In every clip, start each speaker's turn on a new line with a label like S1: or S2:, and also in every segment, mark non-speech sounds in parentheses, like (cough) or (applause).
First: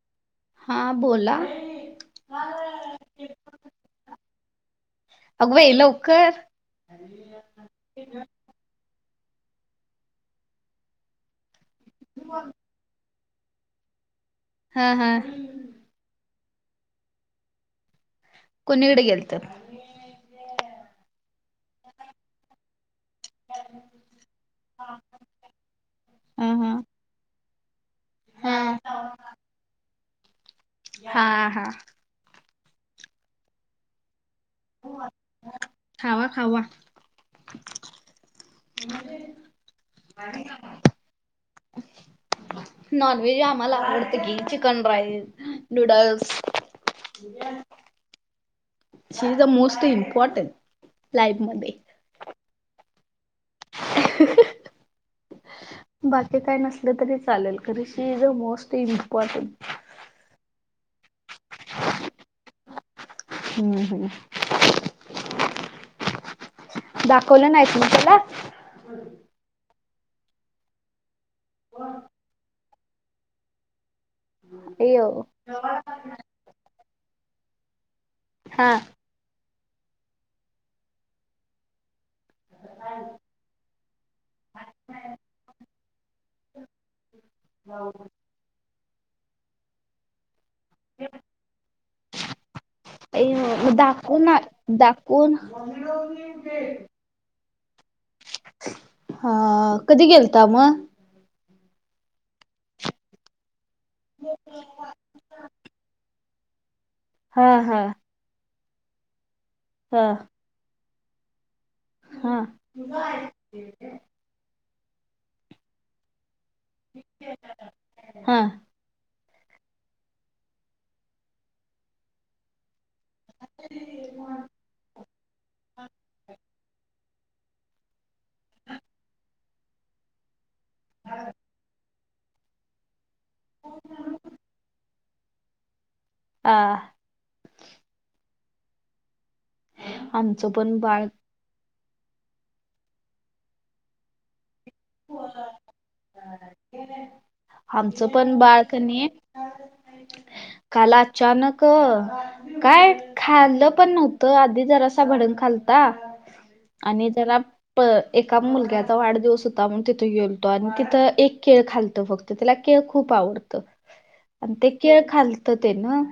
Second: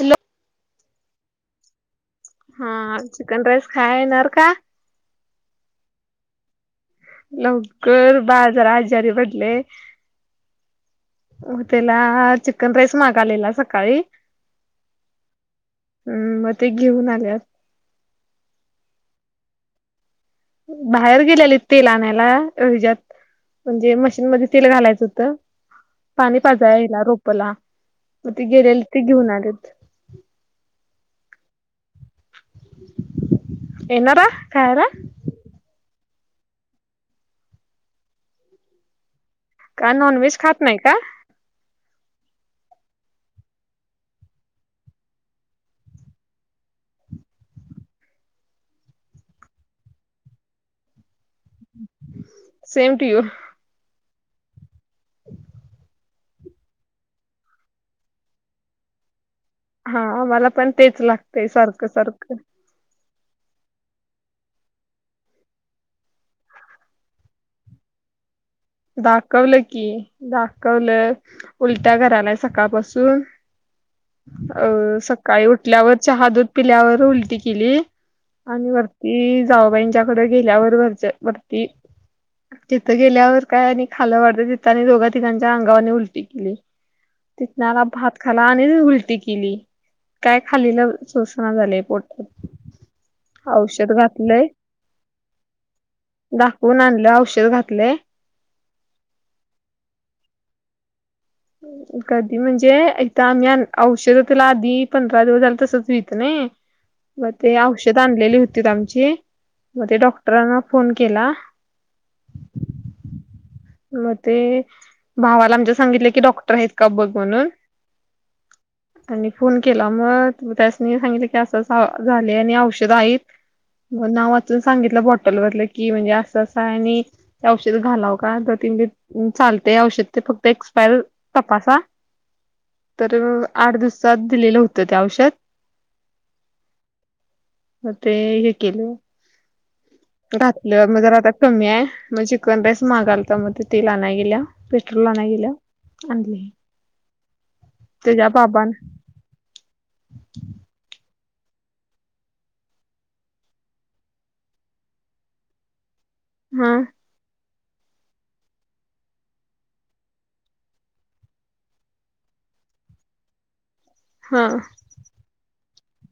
S1: Hello.
S2: हां बोला?
S1: हा, चिकन राईस खाया येणार का?
S2: अगं बाई, लवकर.
S1: लवकर बाळ जरा आजारी पडलंय. हो, त्याला चिकन राईस मागालेला सकाळी.
S2: ह, हा
S1: हम्, मग ते घेऊन आल्यात
S2: कोणीकडे गेलत म
S1: बाहेर गेल्यालीत तेल आणायला हिज्यात. म्हणजे मशीनमध्ये तेल घालायचं होतं. पाणी
S2: हा हा
S1: पाजायं हेला रोपंला, मग ते गेलेत ते घेऊन आलीत.
S2: हां हां.
S1: येणारा, खायाला.
S2: खावा खावा
S1: का नॉनव्हेज खात नाही का?
S2: (inaudible) नॉनव्हेज आम्हाला आवडतं की, chicken rice, noodles. (unintelligible) She is the most important, लाईफमध्ये.
S1: Same to you.
S2: ह. (inaudible)
S1: (unintelligible)
S2: बाकी काय नसलं तरी चालेल खरं she is a most important
S1: हा, मला पण तेच लागतंय सारखं, सारखं
S2: ह, ह दाखवलं नाहीत म त्याला
S1: दाखवलं की, दाखवलं. उलट्या करायलाय सकाळपासून. अ
S2: अयो
S1: सकाळी उठल्यावर चहा-दूध पिल्यावर उलटी केली
S2: हा
S1: आणि वर ती जाऊबाईंच्याकडे गेल्यावर वरच्या- वरती तिथं गेल्यावर काय आणि खालं वाडत तिथं आणि दोघा तिघांच्या अंगावरने उलटी केली. तिथनं आला भात खाला आणि उलटी केली. काय खालीला सोषणा झालेय पोटात.
S2: अय्यो, म
S1: औषध
S2: दाखवून,
S1: घातलंय
S2: दाखवून.
S1: दाखवून आणलं औषध घातलंय
S2: हा, कधी गेलता मग?
S1: कधी म्हणजे एकदा आम्ही आम औषध तेला आधी पंधरा दिवस झालं तसच व्हीट नाही मग
S2: हा
S1: ते
S2: हा
S1: औषध आण लेली होती आमची मग ते
S2: हा
S1: डॉक्टरांना फोन केला
S2: हा बर
S1: मग ते भावाला आमच्या सांगितले की डॉक्टर आहेत का बघ म्हणून
S2: हा
S1: आणि फोन केला मग त्यासनी सांगितलं की असं असं झाले आणि औषध आहेत मग नाव वाचून सांगितलं बॉटल वरलं की म्हणजे असंं अस हाय आणि ते औषध घालावं काय ब चालते औषध ते फक्त एक्सपायर तपासा तर आठ दिवसात दिलेलं होतं ते औषध
S2: आ
S1: मग ते हे केलं
S2: आमचं पण
S1: घातलं मग
S2: बाळ
S1: जरा आता कमी आहे मग चिकन राईस मागालता मग ति ते ला नाही गेल्या. पेट्रोल आनाय गेलं, आणलय,
S2: आमचं
S1: त्याच्या
S2: पण बाळ
S1: बाबन.
S2: कणी काल अचानक काय खाल्लं पण नव्हतं आधी जरासा भडंग खालता.
S1: हा.
S2: आणि जरा एका मुलग्याचा वाढदिवस हो आम्ही तिथे गेलतो आणि तिथं एक केळ खालतो फक्त तिला केळ खूप आवडतं.
S1: हा
S2: आणि ते केळ खालत ते न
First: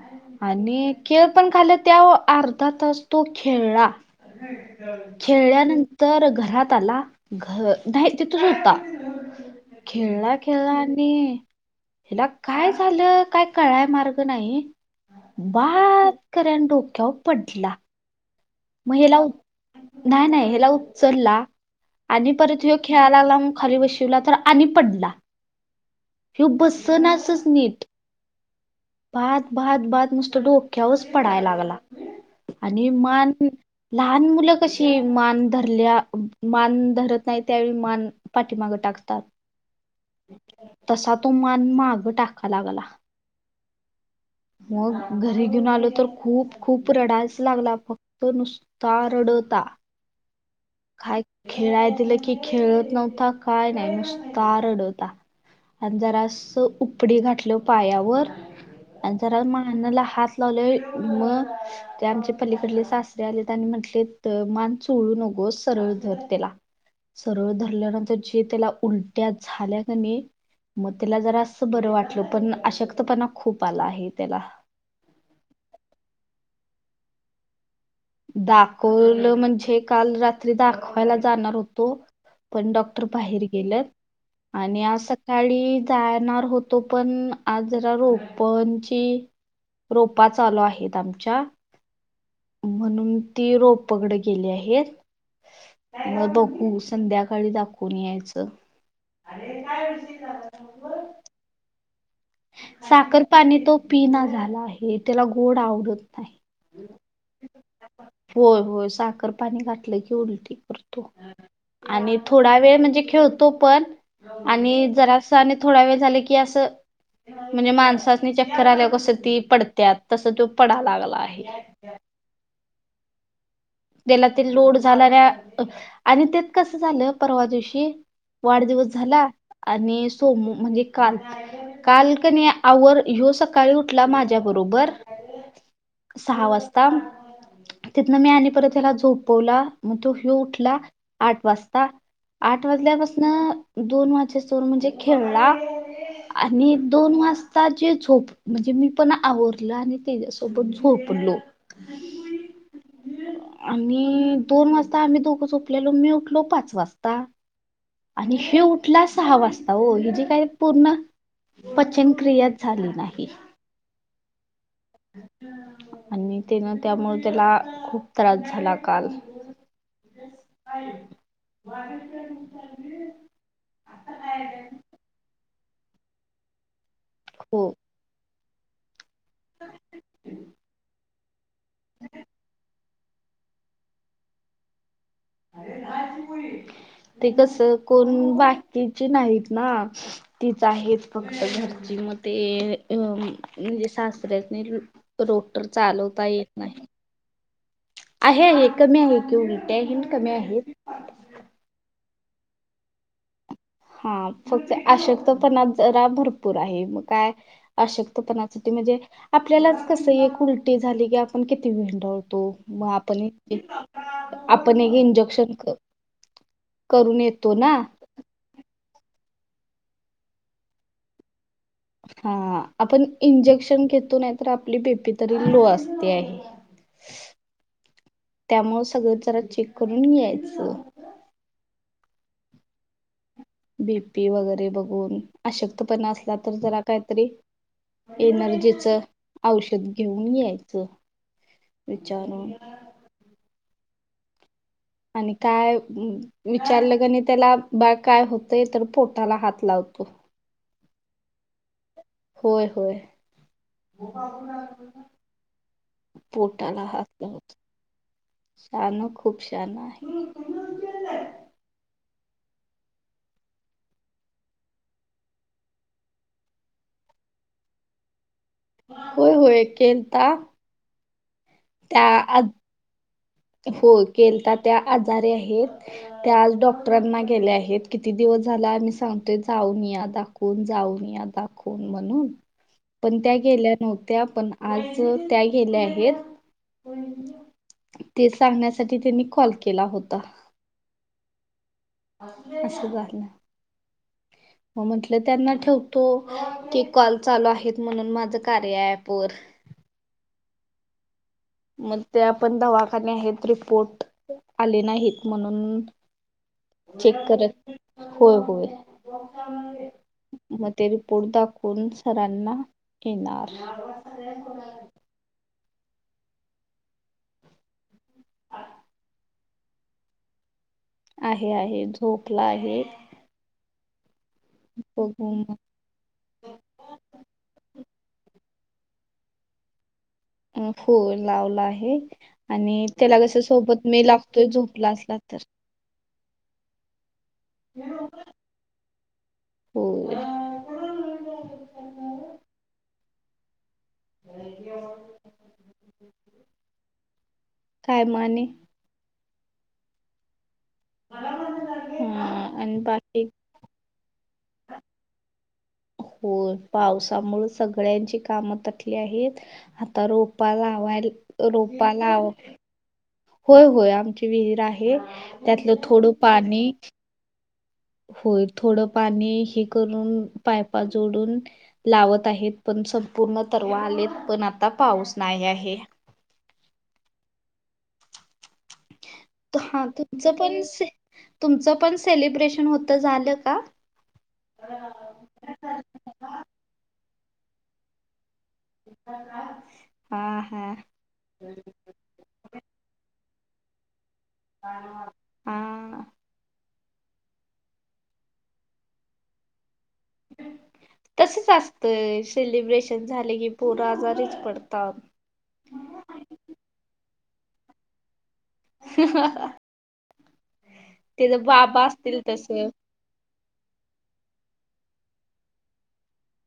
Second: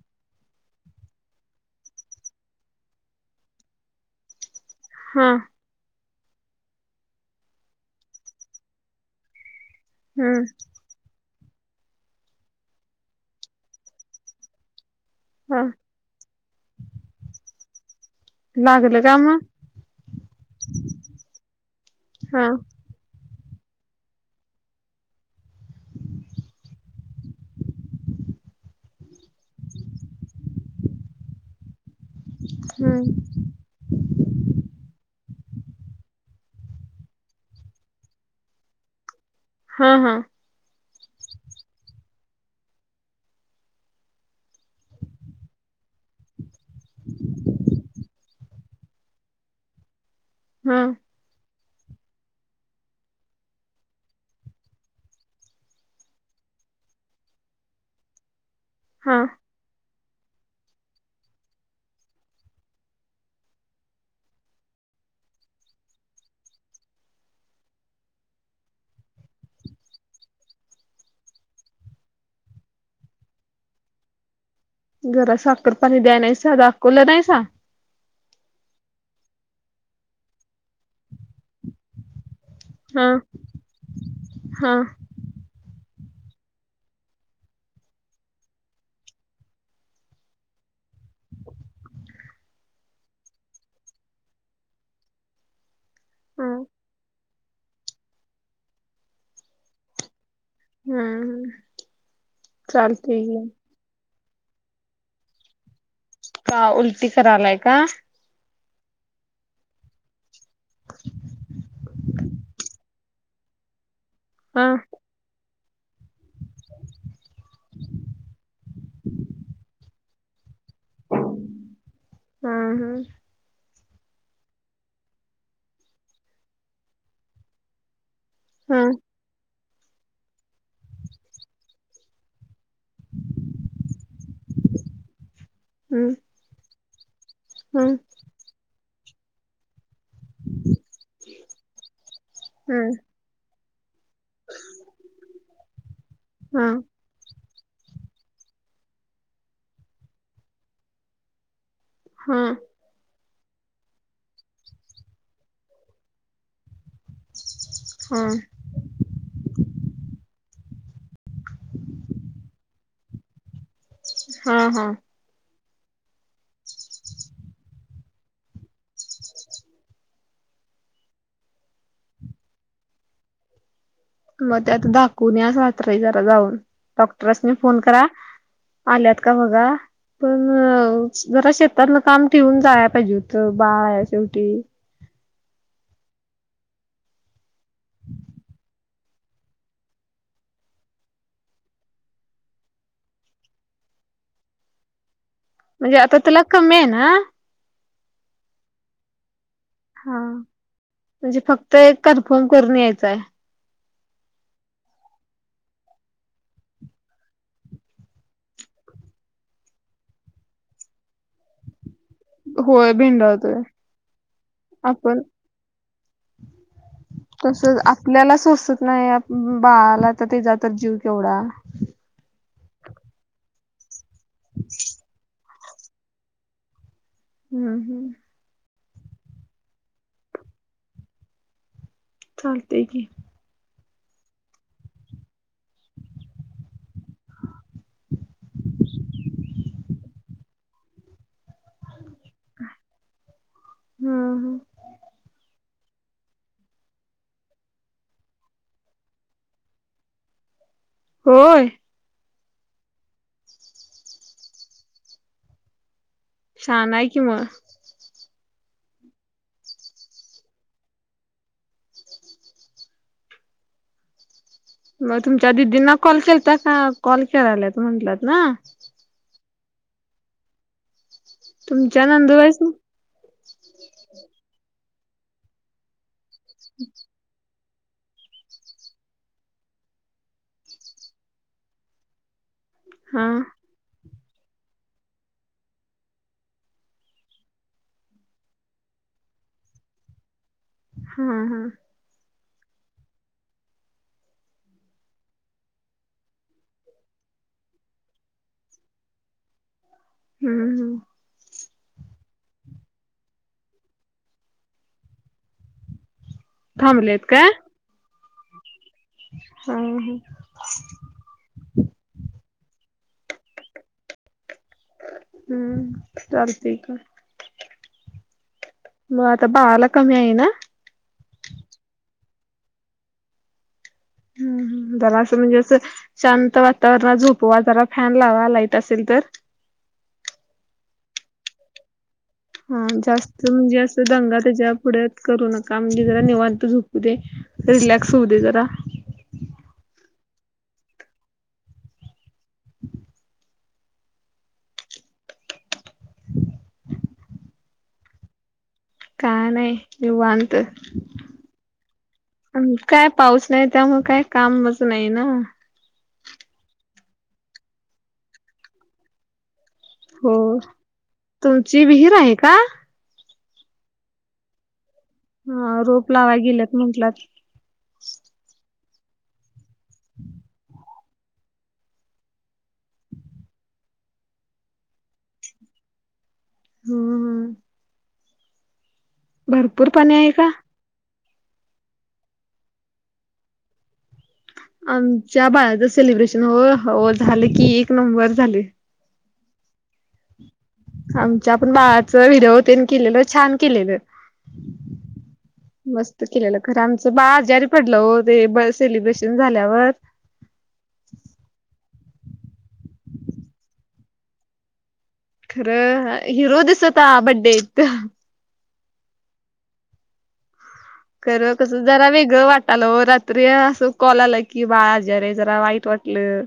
S2: आणि केळ पण खाल्ल त्यावर अर्धा तास तो खेळला.
S1: हा
S2: खेळल्यानंतर घरात आला, घ नाही. तिथच होता, खेळला
S1: हम्म
S2: खेळला आणि हिला काय झालं काय कळाय मार्ग नाही
S1: हा
S2: बा कर्यान डोक्यावर पडला मग
S1: लागलं का
S2: हेला उच नाही नाही हेला उचलला आणि
S1: हा
S2: परत हे खेळायला लागला मग खाली बशिवला तर आणि पडला तो बसनासनसच नीट पाट पाट पाट नुस्ता डोक्यावरच पडाय लागला आणि
S1: हम्म
S2: मान लहान मुलं कशी मान धरल्या, मान धरत नाही त्यावेळी मान पाठीमागं टाकतात.
S1: हां हां.
S2: तसा तो मान माग टाका लागला. मग घरी घेऊन आलो तर खूप खूप रडायच लागला फक्त नुसता रडता.
S1: हां.
S2: काय खेळाय दिलं की खेळत नव्हता काय नाही नुस्ता रडता. आणि जरा अस उपडी घातलो पायावर
S1: हा
S2: जरा मानाला हात लावले मग ते आमच्या पलीकडले सासरे आलेत आणि म्हंटले मान चोळू नकोस सरळ धर त्याला. सरळ धरल्यानंतर जे त्याला उलट्या झाल्या कने मग त्याला जरा असं बरं वाटल पण अशक्तपणा खूप आला आहे त्याला.
S1: जरा साखर पाणी द्याय नाहीसा, दाखवलं नाहीसा.
S2: दाखवलं म्हणजे काल रात्री दाखवायला जाणार होतो. पण डॉक्टर
S1: हा
S2: बाहेर गेल्यात
S1: हा
S2: आणि आस सकाळी जाणार होतो पण, आज जरा रोपणची रोपा चालू आहेत आमच्या. म्हणून ती रोप पकड गेली आहेत. मग
S1: हा
S2: बघू संध्या काळी दाखवून यायचं.
S1: हम्म. चालतंय
S2: साखर
S1: की
S2: पाणी तो पिना झाला आहे, त्याला गोड आवडत नाही.
S1: का उलटी करालाय का-
S2: होय होय, साखर पाणी घाठलं की उलटी आणि थोडा वेळ म्हणजे खेळतो पण,
S1: हा
S2: आणि जरास ने थोडा वेळ झालं की असं म्हणजे माणसासनी चक्कर आल्याव कस ती पडत्यात, तसं तो पडा लागलाय.
S1: हम्म हम्म.
S2: त्याला ते लोड झाला आणि तेत कसं झालं, परवा दिवशी वाढदिवस झाला आणि सोम म्हणजे काल काल कणी आवर, ह्यो सकाळी उठला माझ्या बरोबर.
S1: हम्म.
S2: सहा वाजता.
S1: हम्म.
S2: न मी आणि परत त्याला झोपवला. मग तो ह्यो उठला आठ वाजता. आठ
S1: हम्म
S2: वाजल्यापासन दोन वाजेस तोवर म्हणजे खेळला.
S1: हा
S2: आणि दोन वास ता जे झोप, म्हणजे मी पण आवरलं आणि त्याच्यासोबत झोपलो.
S1: हा.
S2: आणि दोन वाजता आम्ही दोघं झोपलेलो, मि उठलो पाच वाज ता
S1: हा
S2: आणि ह्यो उठला सहा वाजता ओ ही जी काही पूर्ण, पचनक्रियाच झाली नाही.
S1: हा हा.
S2: आणि तेन त्यामुळे त्याला खूप त्रास झाला काल.
S1: मग ते आता दाखवून या रात्री जरा जाऊन, डॉक्टरसनी
S2: हो.
S1: फोन करा आल्यात का बघा पण जरा शेतातल काम ठेवून जाया पाहिजे होत बाळ हाय शेवटी
S2: ते कस कोण बाकीचे नाहीत ना तीच आहे फक्त घरची, मग ते अ- म्हणजे सासऱ्यासनी ट्री रोटर
S1: म्हणजे आता
S2: चालवता
S1: त्याला
S2: येत
S1: कमी आहे
S2: नाही.
S1: ना
S2: आहे आहे कमी आहे की, उलट्या हे
S1: हा
S2: कमी आहे.
S1: म्हणजे फक्त एक कन्फर्म करून यायचाय.
S2: हा फक्त आशक्तपणा जरा भरपूर आहे. म काय? अशक्तपणासाठी म्हणजे आपल्यालाच कसं एक उलटी झाली की आपण किती वेंढलं - तो म
S1: होय
S2: आपण
S1: भिंडावतोय
S2: एक आपण एक इंजेक्शन क करून येत
S1: तसच आपल्याला सोसत नाय बाळाला तर त्याचा तर जीव केवढा.
S2: हा आपण इंजेक्शन घेतो नाय तर आपली बेपी तरी लो असते आहे.
S1: हम्म हम्म.
S2: त्यामुळ सगळं जरा चेक करून यायचं.
S1: चालतय की
S2: बीपी वगैरे बघून अशक्तपणा असला तर जरा कायतरी एनर्जीच औषध घेऊन यायचं. विचारून.
S1: हा हा.
S2: आणि काय विचारलं कणय त्याला बाळ काय होतंय तर पोटाला हात लावतो.
S1: होय.
S2: होय होय. पोटाला
S1: छान
S2: हात
S1: आहे की मग
S2: लावतो शान खूप शान आहे.
S1: म तुमच्या दिदींना कॉल केलता का कॉल करायलात म्हंटलात ना.
S2: होय होय केलता.
S1: तुमच्या नंदू बाईस नी
S2: होय केलता त्या आजारी आहेत त्या आज डॉक्टरांना गेल्या आहेत. किती दिवस झाला आम्ही सांगतोय जाऊन या दाखवून जाऊन या दाखवून म्हणून पण
S1: हा
S2: त्या गेल्या नव्हत्या पण आज त्या गेल्या आहेत. ते सांगण्यासाठी तिनी कॉल केला होता.
S1: हा हा.
S2: अश झाहल.
S1: (unintelligible)
S2: म म्हटलं त्यांना ठेवतो की कॉल चालू आहेत म्हणून माझं कार्या ऍप वर
S1: हूं हम्म
S2: मग त्या पण दवाखाने आहेत रिपोर्ट आले नाहीत म्हणून चेक
S1: थांबलेत काय
S2: करत होय होय.
S1: हा हा
S2: म ते रिपोर्ट दाखवून सरांना येणार.
S1: हम्म चालतय कं म आता बाळाला कमी आहे ना.
S2: आहे आहे झोपला आहे.
S1: हम्म जरा
S2: बघू
S1: असं म्हणजे
S2: मग
S1: अस शांत वातावरणात झोपवा जरा फॅन लावा लाईट असेल तर
S2: अ फोन लावला आहे. आणि
S1: हा
S2: त्याला कसं
S1: जास्त म्हणजे
S2: सोबत
S1: असं
S2: मी
S1: दंगा
S2: लागतोय
S1: त्याच्या
S2: झोपला असला
S1: पुढ्यात
S2: तर
S1: करू नका म्हणजे जरा निवांत झोपू दे. रिलॅक्स होऊ दे जरा
S2: होय.
S1: (unintelligible)
S2: काय म आणि
S1: का नाही निवांत
S2: हा आणि
S1: काय
S2: बाकी
S1: पाऊस नाही त्यामुळे काय कामच नाही ना.
S2: होय पावसामुळ सगळ्यांची कामं तटली आहेत हात - आता
S1: हो
S2: रोपा लावाय
S1: तुमची
S2: रोपा
S1: विहीर
S2: लाव
S1: आहे का
S2: होय होय आमची विहीर आहे त्यातलं
S1: ह रोप
S2: थोडं
S1: लावा
S2: पाणी
S1: गेल्यात म्हंटलात
S2: होय थोडं पाणी हे करून पायपा जोडून लावत आहेत पण संपूर्ण तरवा आलेत पण आता पाऊस नाही आहे
S1: हम् हम
S2: हा
S1: भरपूर पाणी आहे
S2: तुमचं
S1: का
S2: पण तुमचं पण सेलिब्रेशन होत झालं का
S1: आमच्या बाळाचं सेलिब्रेशन हो हो झाले की एक नंबर झाले
S2: हा हा
S1: आमच्या पण बाळाच विडिओ तेन केलेलं छान केलेलं
S2: हा
S1: मस्त केलेलं खरं आमचं बाळ आजारी पडलं ओ ते सेलिब्रेशन झाल्यावर
S2: तसच असतंय सेलिब्रेशन झाले की पोर आजारीच पडतात
S1: खरं हिरो दिसता बड्डेत
S2: ह
S1: खर कसं
S2: बाबा
S1: जरा
S2: असतील
S1: वेगळं
S2: तसं
S1: वाटालं ओ त असं कॉल आलं की बाळा आजारी आहे जरा वाईट वाटलं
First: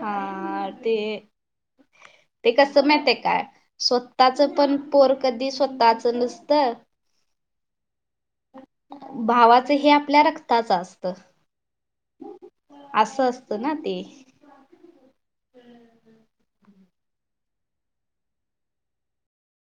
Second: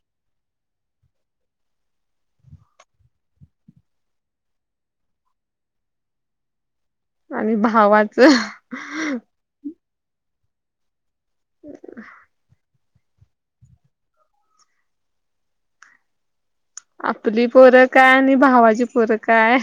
S2: हा ते ते कसं माहिते काय स्वतःच पण पोर कधी स्वतःच नसत
S1: आणि भावाच
S2: भावाच हे आपल्या रक्त च असत असं असतं ना ते हम्म ह
S1: आपली पोरं काय आणि भावाची पोरं काय